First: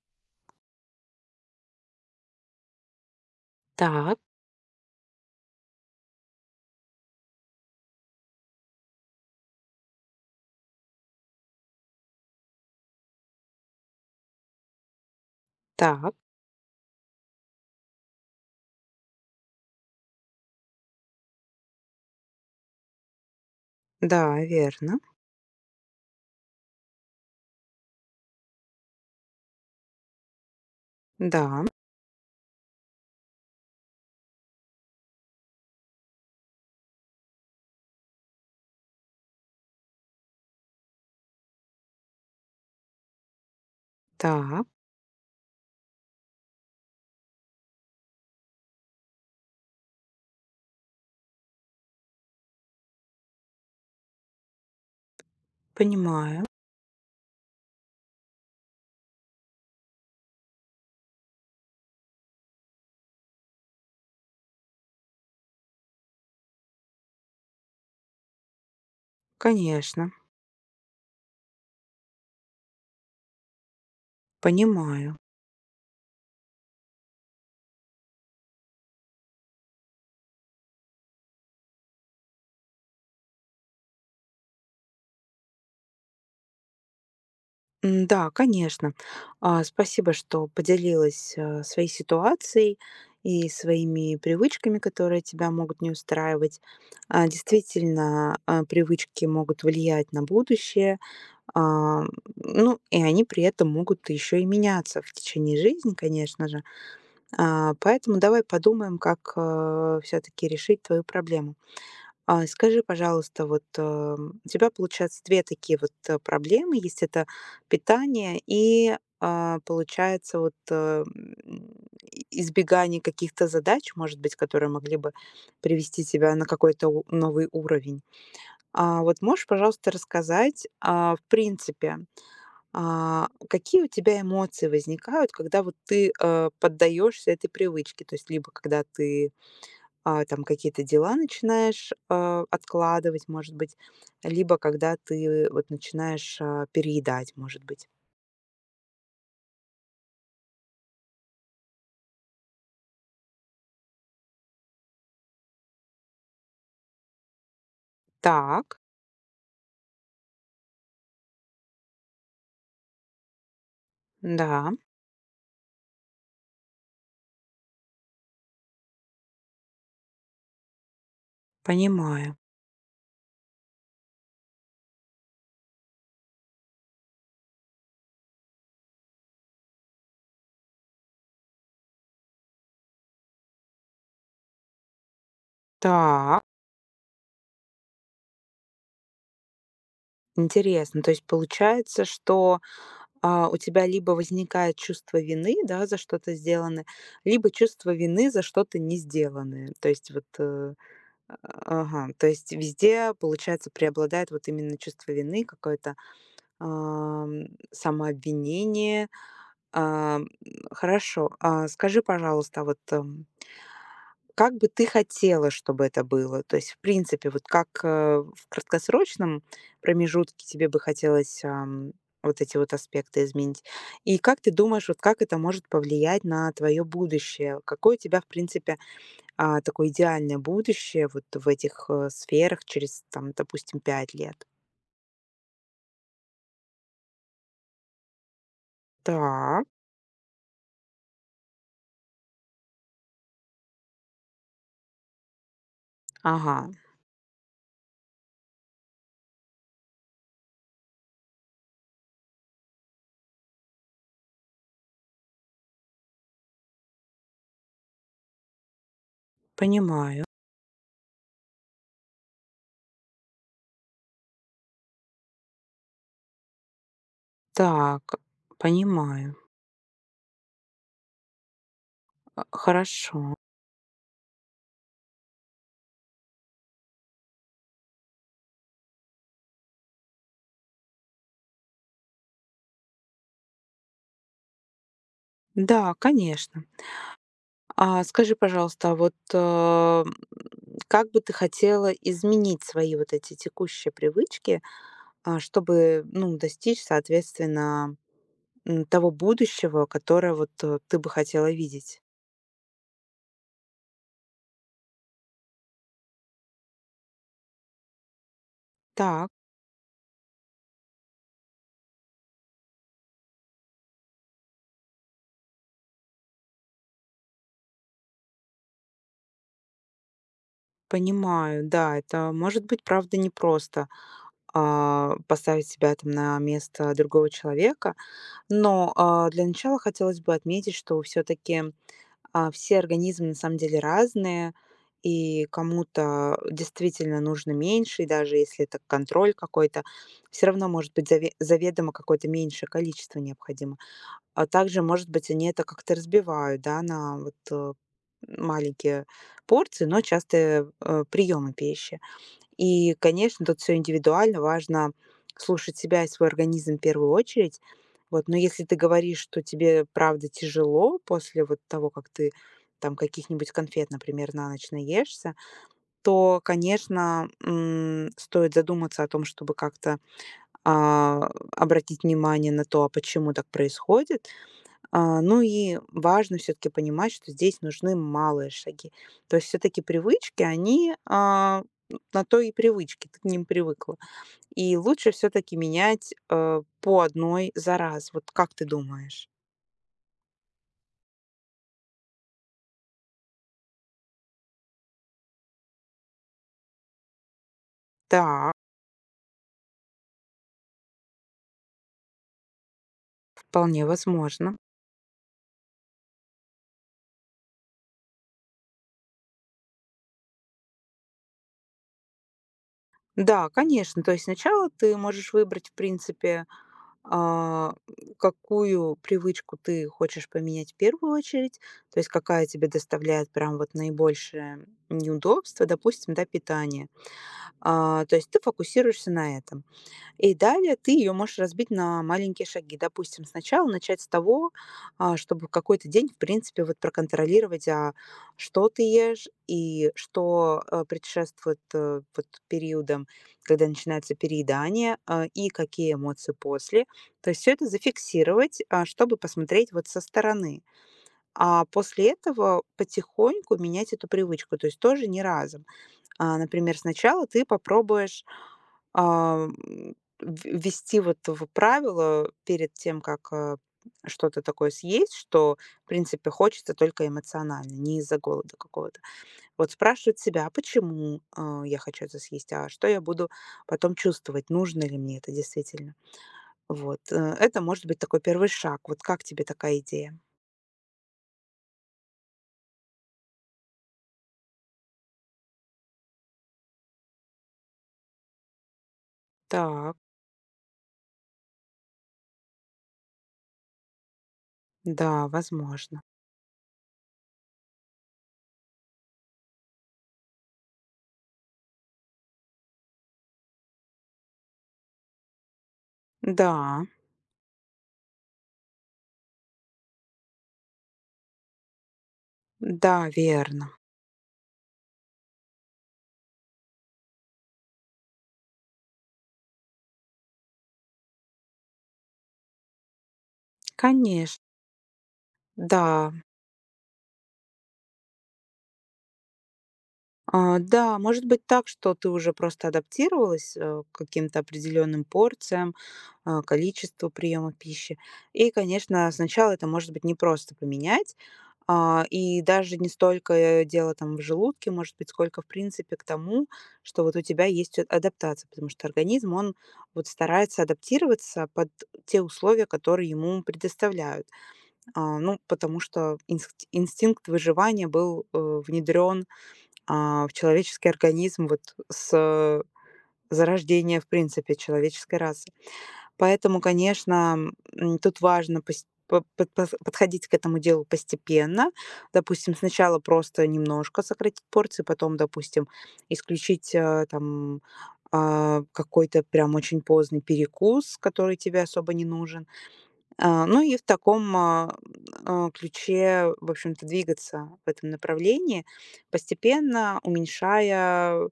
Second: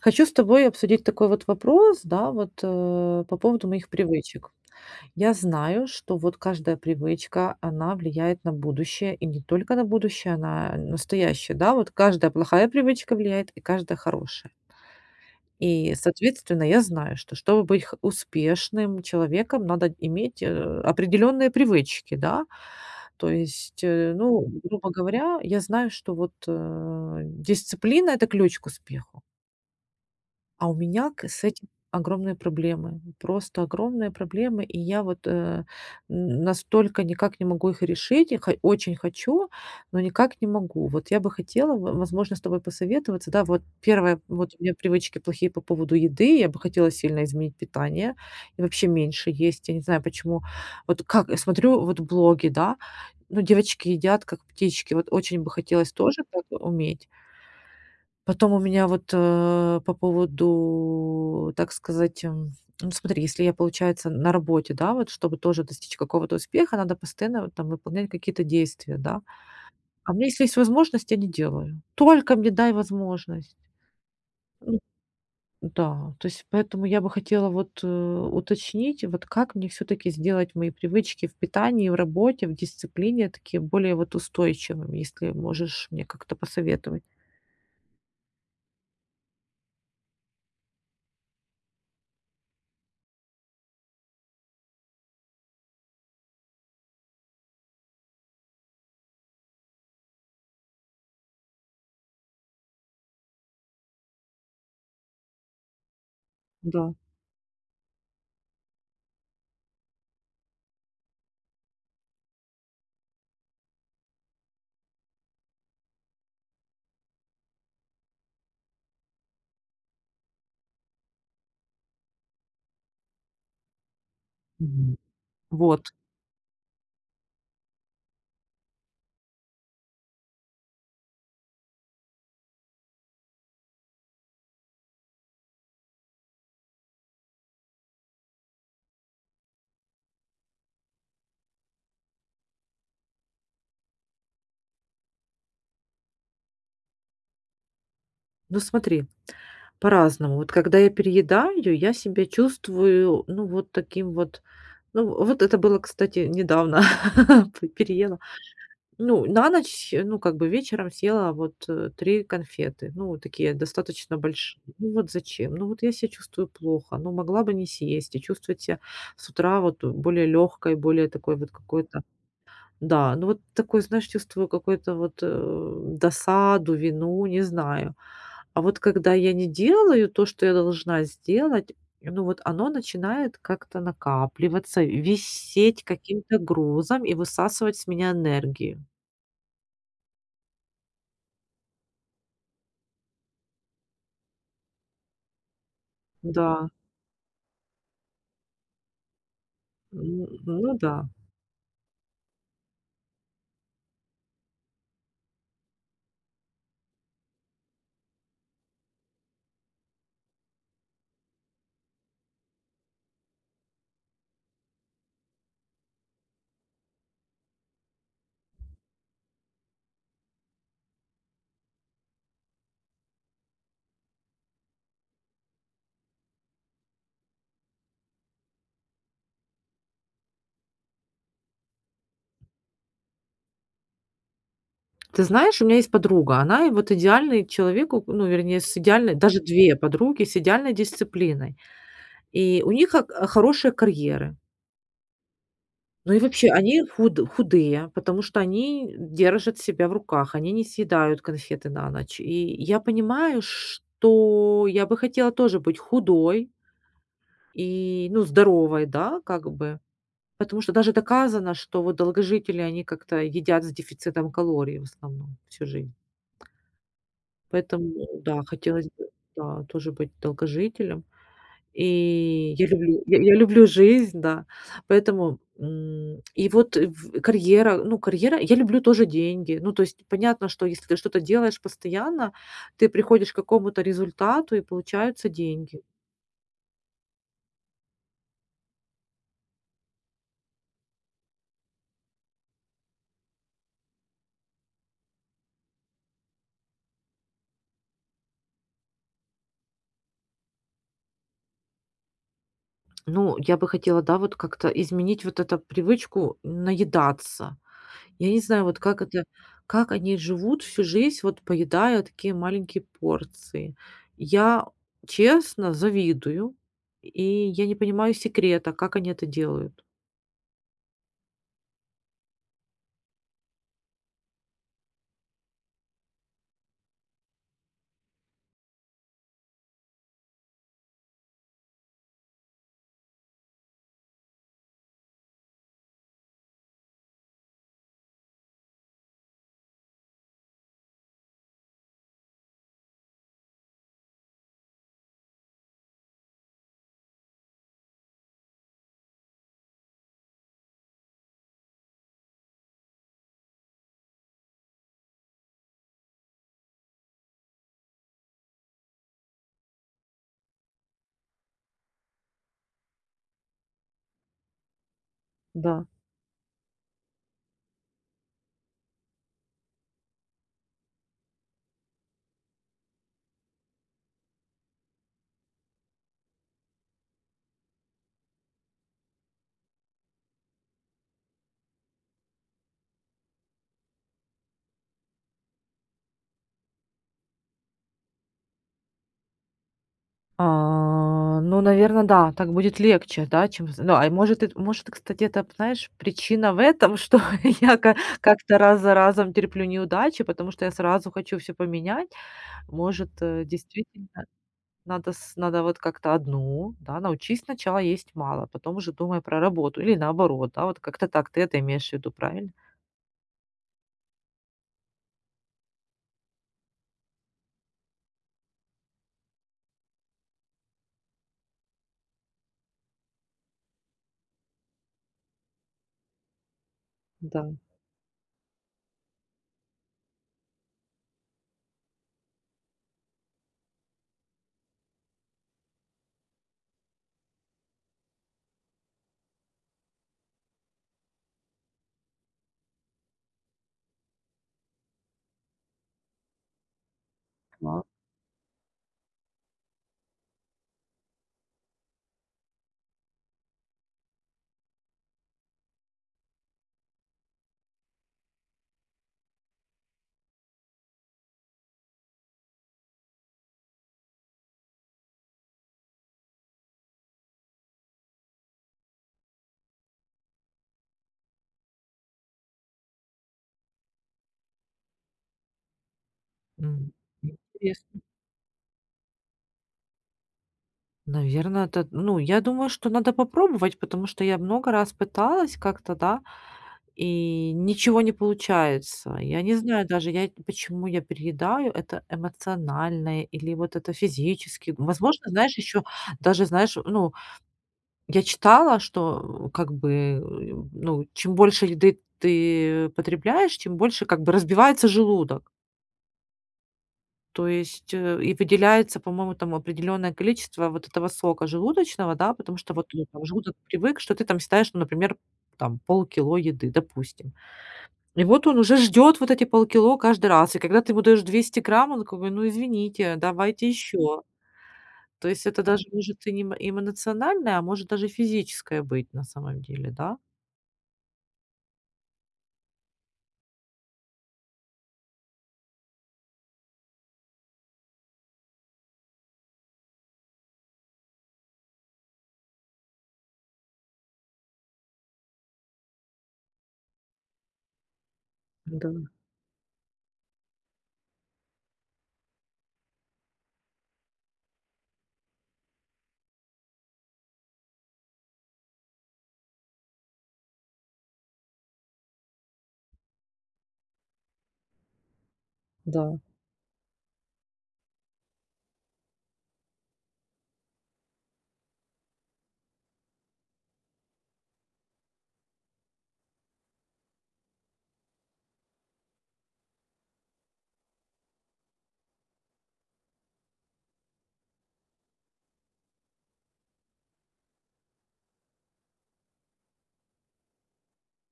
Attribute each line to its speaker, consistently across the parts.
Speaker 1: Хочу с тобой обсудить такой вот вопрос, да, вот по поводу моих
Speaker 2: Так,
Speaker 1: привычек. Я знаю, что вот каждая привычка, она влияет на будущее, и не только на будущее, она на настоящее, да, вот каждая плохая привычка влияет, и каждая хорошая. И,
Speaker 2: так,
Speaker 1: соответственно, я знаю, что чтобы быть успешным человеком, надо иметь определенные привычки, да. То есть,
Speaker 2: да,
Speaker 1: ну, грубо
Speaker 2: верно.
Speaker 1: говоря, я знаю, что вот дисциплина– это ключ к успеху. А у меня к
Speaker 2: Да,
Speaker 1: с этим огромные проблемы, просто огромные проблемы, и я вот, н настолько никак не могу их решить. Я хо очень хочу, но никак не могу. Вот я бы хотела, в возможно, с тобой посоветоваться. Да, вот первое, вот у
Speaker 2: так,
Speaker 1: меня привычки плохие по поводу еды. Я бы хотела сильно изменить питание и вообще меньше есть. Я не знаю, почему. Вот как я смотрю вот блоги, да, ну, девочки едят как птички. Вот очень бы хотелось тоже
Speaker 2: понимаю.
Speaker 1: так уметь. Потом у меня вот, по поводу, так сказать, ну, смотри, если я, получается, на работе, да, вот чтобы тоже достичь какого-то успеха, надо постоянно вот там выполнять какие-то действия, да.
Speaker 2: Конечно,
Speaker 1: А мне если есть возможность, я не делаю. Только мне дай возможность.
Speaker 2: понимаю.
Speaker 1: Ну да, то есть поэтому я бы хотела вот, уточнить, вот как мне все-таки сделать мои привычки в питании, в работе, в дисциплине такие более вот устойчивыми, если можешь мне как-то посоветовать.
Speaker 2: Да, конечно. Спасибо, что поделилась своей ситуацией и своими привычками, которые тебя могут не устраивать. Действительно, привычки могут влиять на будущее, а, ну и они при этом могут еще и меняться в течение жизни, конечно же.
Speaker 1: Да.
Speaker 2: Поэтому давай подумаем, как все таки решить твою проблему. Скажи, пожалуйста, вот, у тебя получается 2 такие вот проблемы есть. Это питание и, получается, вот, и избегание каких-то задач, может быть, которые
Speaker 1: Мгм.
Speaker 2: могли бы
Speaker 1: Вот.
Speaker 2: привести тебя на какой-то у новый уровень. Вот можешь, пожалуйста, рассказать, в принципе, какие у тебя эмоции возникают, когда вот ты поддаешься этой привычке? То есть либо когда ты, там какие-то дела начинаешь откладывать, может быть, либо когда ты вот начинаешь переедать, может быть.
Speaker 1: Ну, смотри. По-разному. Вот когда я переедаю, я себя чувствую, ну, вот таким вот. Ну, вот это было, кстати, недавно переела.
Speaker 2: Так,
Speaker 1: Ну, на ночь, ну, как бы вечером съела вот 3 конфеты, ну, такие достаточно большие.
Speaker 2: да,
Speaker 1: Ну, вот зачем? Ну, вот я себя чувствую плохо, ну, могла бы не съесть и чувствовать себя с утра вот более легкой, более такой вот какой-то,
Speaker 2: понимаю.
Speaker 1: да, ну, вот такой, знаешь, чувствую какую-то вот досаду, вину, не знаю. А вот когда я не делаю то, что я должна сделать, ну вот оно начинает как-то накапливаться, висеть каким-то
Speaker 2: Так,
Speaker 1: грузом и высасывать с меня энергию.
Speaker 2: интересно. То есть получается, что у тебя либо возникает чувство вины, да, за что-то
Speaker 1: Да,
Speaker 2: сделанное, либо чувство вины за что-то не сделанное. То есть вот,
Speaker 1: ну да.
Speaker 2: А, ага, то есть везде, получается, преобладает вот именно чувство вины, какое-то, ам, самообвинение. Ам, Хорошо, а скажи, пожалуйста, вот, как бы ты хотела, чтобы это было? То есть, в принципе, вот как в краткосрочном промежутке тебе бы хотелось вот эти вот аспекты изменить? И как ты думаешь, вот как это может повлиять на твое будущее? Какой у тебя, в принципе, такое идеальное будущее вот в этих сферах через, там, допустим, 5 лет.
Speaker 1: Ты знаешь, у меня есть подруга, она и вот идеальный человек, ну, вернее, с идеальной, даже
Speaker 2: Так,
Speaker 1: две подруги с идеальной дисциплиной. И у них хорошие карьеры. Ну и вообще,
Speaker 2: ага,
Speaker 1: они худые, потому что они держат себя в руках, они не съедают конфеты на ночь. И я понимаю, что я бы хотела тоже быть худой и, ну, здоровой, да, как бы.
Speaker 2: понимаю.
Speaker 1: Потому что даже доказано, что вот долгожители, они как-то едят с дефицитом калорий в основном всю жизнь. Поэтому,
Speaker 2: Так,
Speaker 1: да, хотелось бы,
Speaker 2: понимаю.
Speaker 1: да, тоже быть долгожителем. И я люблю я
Speaker 2: Хорошо.
Speaker 1: я люблю жизнь, да. Поэтому, и вот ну, карьера я люблю тоже деньги. Ну, то есть понятно, что если ты что-то делаешь постоянно, ты приходишь к какому-то результату и получаются деньги.
Speaker 2: Да, конечно. А скажи, пожалуйста, а вот, как бы ты хотела изменить свои вот эти текущие привычки, чтобы, ну, достичь, соответственно, того будущего, которое вот, ты бы хотела видеть?
Speaker 1: Ну, я бы хотела, да, вот как-то изменить вот эту привычку наедаться. Я не знаю, вот
Speaker 2: Так,
Speaker 1: как они живут всю жизнь, вот поедая такие маленькие порции. Я, честно, завидую, и я не понимаю секрета, как они это делают.
Speaker 2: понимаю. Да, это может быть, правда, непросто. Поставить себя там на место другого человека. Но для начала хотелось бы отметить, что все-таки все организмы на самом деле разные, и кому-то действительно нужно меньше, и даже если это контроль какой-то, все равно может быть заведомо какое-то меньшее количество необходимо. А также, может быть, они это как-то разбивают, да, на вот маленькие порции, но частые приемы пищи. И, конечно, тут все индивидуально, важно слушать себя и свой организм в первую очередь. Вот, но если ты говоришь, что тебе правда тяжело после вот того, как ты там каких-нибудь конфет, например, на ночь наешься,
Speaker 1: Да.
Speaker 2: то, конечно, стоит задуматься о том, чтобы как-то а, обратить внимание на то, а почему так происходит. Ну и важно все таки понимать, что здесь нужны малые шаги. То есть все таки привычки, они, на то и привычки, ты к ним привыкла. И лучше все таки менять по одной за раз. Вот как ты думаешь?
Speaker 1: А, ну, наверное, да, так будет легче, да, чем з ну, а может, эт может, и, кстати, это, знаешь, причина в этом, что я ка
Speaker 2: Да,
Speaker 1: как-то раз за разом терплю неудачи, потому что я сразу хочу все поменять. Может,
Speaker 2: вполне
Speaker 1: действительно
Speaker 2: возможно.
Speaker 1: Надо вот как-то одну, да, научись сначала есть мало, потом уже думай про работу или наоборот, да, вот как-то так. Ты это имеешь в виду, правильно?
Speaker 2: Да, конечно. То есть сначала ты можешь выбрать, в принципе, а, какую привычку ты хочешь поменять в первую очередь, то есть какая тебе доставляет прям вот наибольшее неудобство, допустим, да, питание.
Speaker 1: Да.
Speaker 2: То есть ты фокусируешься на этом. И далее ты ее можешь разбить на маленькие шаги. Допустим, сначала начать с того, чтобы в какой-то день, в принципе, вот проконтролировать, а что ты ешь и что предшествует вот периодам, когда начинается переедание, и какие эмоции после. То есть все это
Speaker 1: Класс.
Speaker 2: зафиксировать, чтобы посмотреть вот со стороны. А после этого потихоньку менять эту привычку, то есть тоже не разом. Например, сначала ты попробуешь в ввести вот в правило перед тем, как что-то такое съесть, что, в принципе, хочется только эмоционально, не из-за голода какого-то. Вот спрашивать себя: "А почему я хочу это съесть? А что я буду потом чувствовать? Нужно ли мне это действительно?"
Speaker 1: М.
Speaker 2: Вот, это может быть
Speaker 1: Интересно.
Speaker 2: такой первый шаг. Вот как тебе такая идея?
Speaker 1: Наверно, это, ну, я думаю, что надо попробовать, потому что я много раз пыталась как-то, да, и ничего не получается. Я не знаю
Speaker 2: Так,
Speaker 1: даже, я почему я переедаю. Это эмоциональное или вот это физически.
Speaker 2: да,
Speaker 1: Возможно, знаешь, еще
Speaker 2: возможно.
Speaker 1: даже, знаешь, ну, я читала, что, как бы, ну, чем больше еды ты потребляешь, тем больше как бы разбивается желудок.
Speaker 2: Да,
Speaker 1: То есть, и выделяется, по-моему, там определенное количество вот этого сока желудочного, да, потому что вот,
Speaker 2: да,
Speaker 1: ну, там желудок
Speaker 2: верно.
Speaker 1: привык, что ты там считаешь, ну, например, там полкило еды, допустим. И вот он уже ждет вот эти полкило каждый раз. И когда ты ему даешь 200 грамм, он такой: "Ну, извините, давайте еще".
Speaker 2: Конечно,
Speaker 1: То есть это даже
Speaker 2: да.
Speaker 1: может и не эмоциональное, а может даже физическое быть на самом деле, да?
Speaker 2: Да, может быть так, что ты уже просто адаптировалась к каким-то определенным порциям, количеству приема пищи. И, конечно, сначала это может быть непросто поменять. И даже не столько дело там в желудке, может быть, сколько, в принципе, к тому, что вот у тебя есть адаптация, потому что
Speaker 1: Да.
Speaker 2: организм, он вот старается адаптироваться под те условия, которые ему предоставляют. Ну, потому что инстинкт выживания был внедрен в человеческий организм вот с зарождения, в принципе, человеческой расы.
Speaker 1: Да.
Speaker 2: Поэтому, конечно, тут важно подходить к этому делу постепенно. Допустим, сначала просто немножко сократить порции, потом, допустим, исключить там какой-то прям очень поздний перекус, который тебе особо не нужен, ну и в таком ключе, в общем-то, двигаться в этом направлении, постепенно уменьшая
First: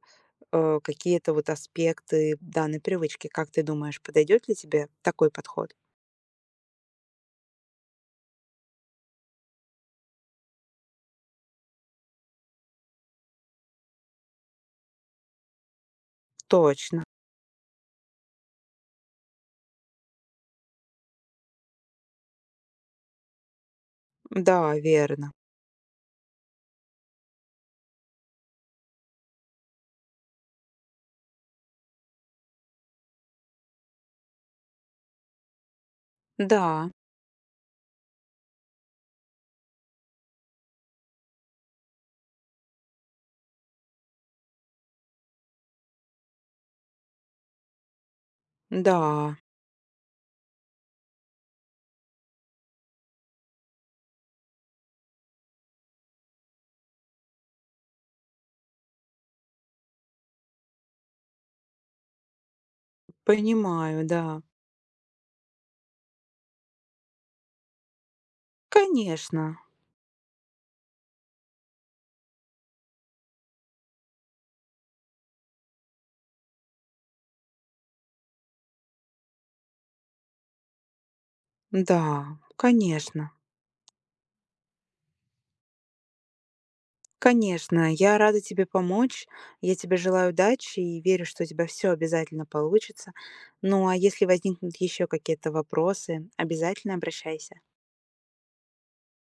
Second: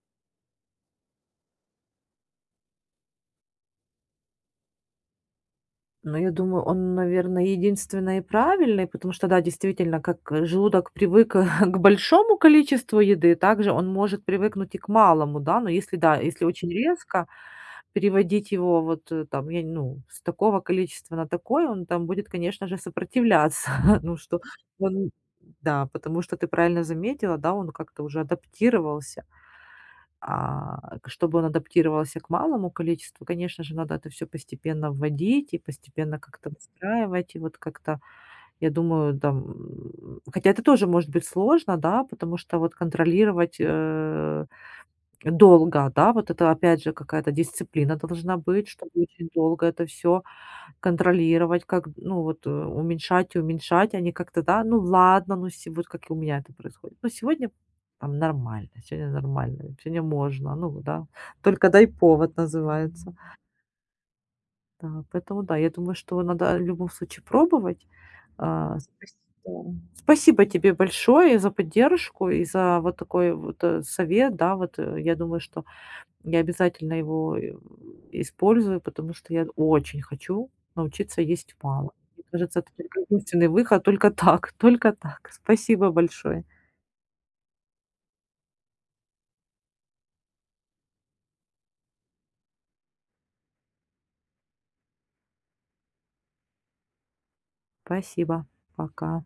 Speaker 2: какие-то вот аспекты данной привычки. Как ты думаешь, подойдет ли тебе такой подход?
Speaker 1: Но я думаю, он, наверное, единственный и правильный, потому что, да, действительно, как желудок привык к большому количеству еды, также он может привыкнуть и к малому, да. Но если, да, если очень
Speaker 2: Точно.
Speaker 1: резко переводить его вот, там, я, ну, с такого количества на такое, он там будет, конечно же, сопротивляться. Ну, что
Speaker 2: Да,
Speaker 1: он,
Speaker 2: верно.
Speaker 1: да, потому что ты правильно заметила, да, он как-то уже адаптировался. А, чтобы он адаптировался к малому количеству, конечно же, надо это все постепенно вводить и постепенно как-то
Speaker 2: Да,
Speaker 1: выстраивать. И вот как-то, я думаю, там, хотя это тоже может быть сложно, да, потому что вот контролировать, долго, да, вот это опять же какая-то дисциплина должна быть, чтобы
Speaker 2: да,
Speaker 1: очень долго это все. Контролировать, как, ну, вот, уменьшать и уменьшать, а не как-то, да, ну ладно, ну се вот как и у меня это происходит. Ну, сегодня там нормально, сегодня можно, ну да. Только дай повод называется.
Speaker 2: понимаю, да.
Speaker 1: Да, поэтому да, я думаю, что надо в любом случае пробовать. А, спас
Speaker 2: Конечно,
Speaker 1: да. Спасибо тебе большое за поддержку и за вот такой вот, совет, да. Вот, я думаю, что я обязательно его, использую, потому что я очень хочу научиться есть мало. Мне
Speaker 2: да,
Speaker 1: кажется, это только
Speaker 2: конечно.
Speaker 1: единственный выход, только так, только так. Спасибо большое.
Speaker 2: Конечно, я рада тебе помочь. Я тебе желаю удачи и верю, что у тебя все обязательно получится. Ну а если возникнут еще какие-то вопросы, обязательно обращайся.
Speaker 1: Спасибо. Пока.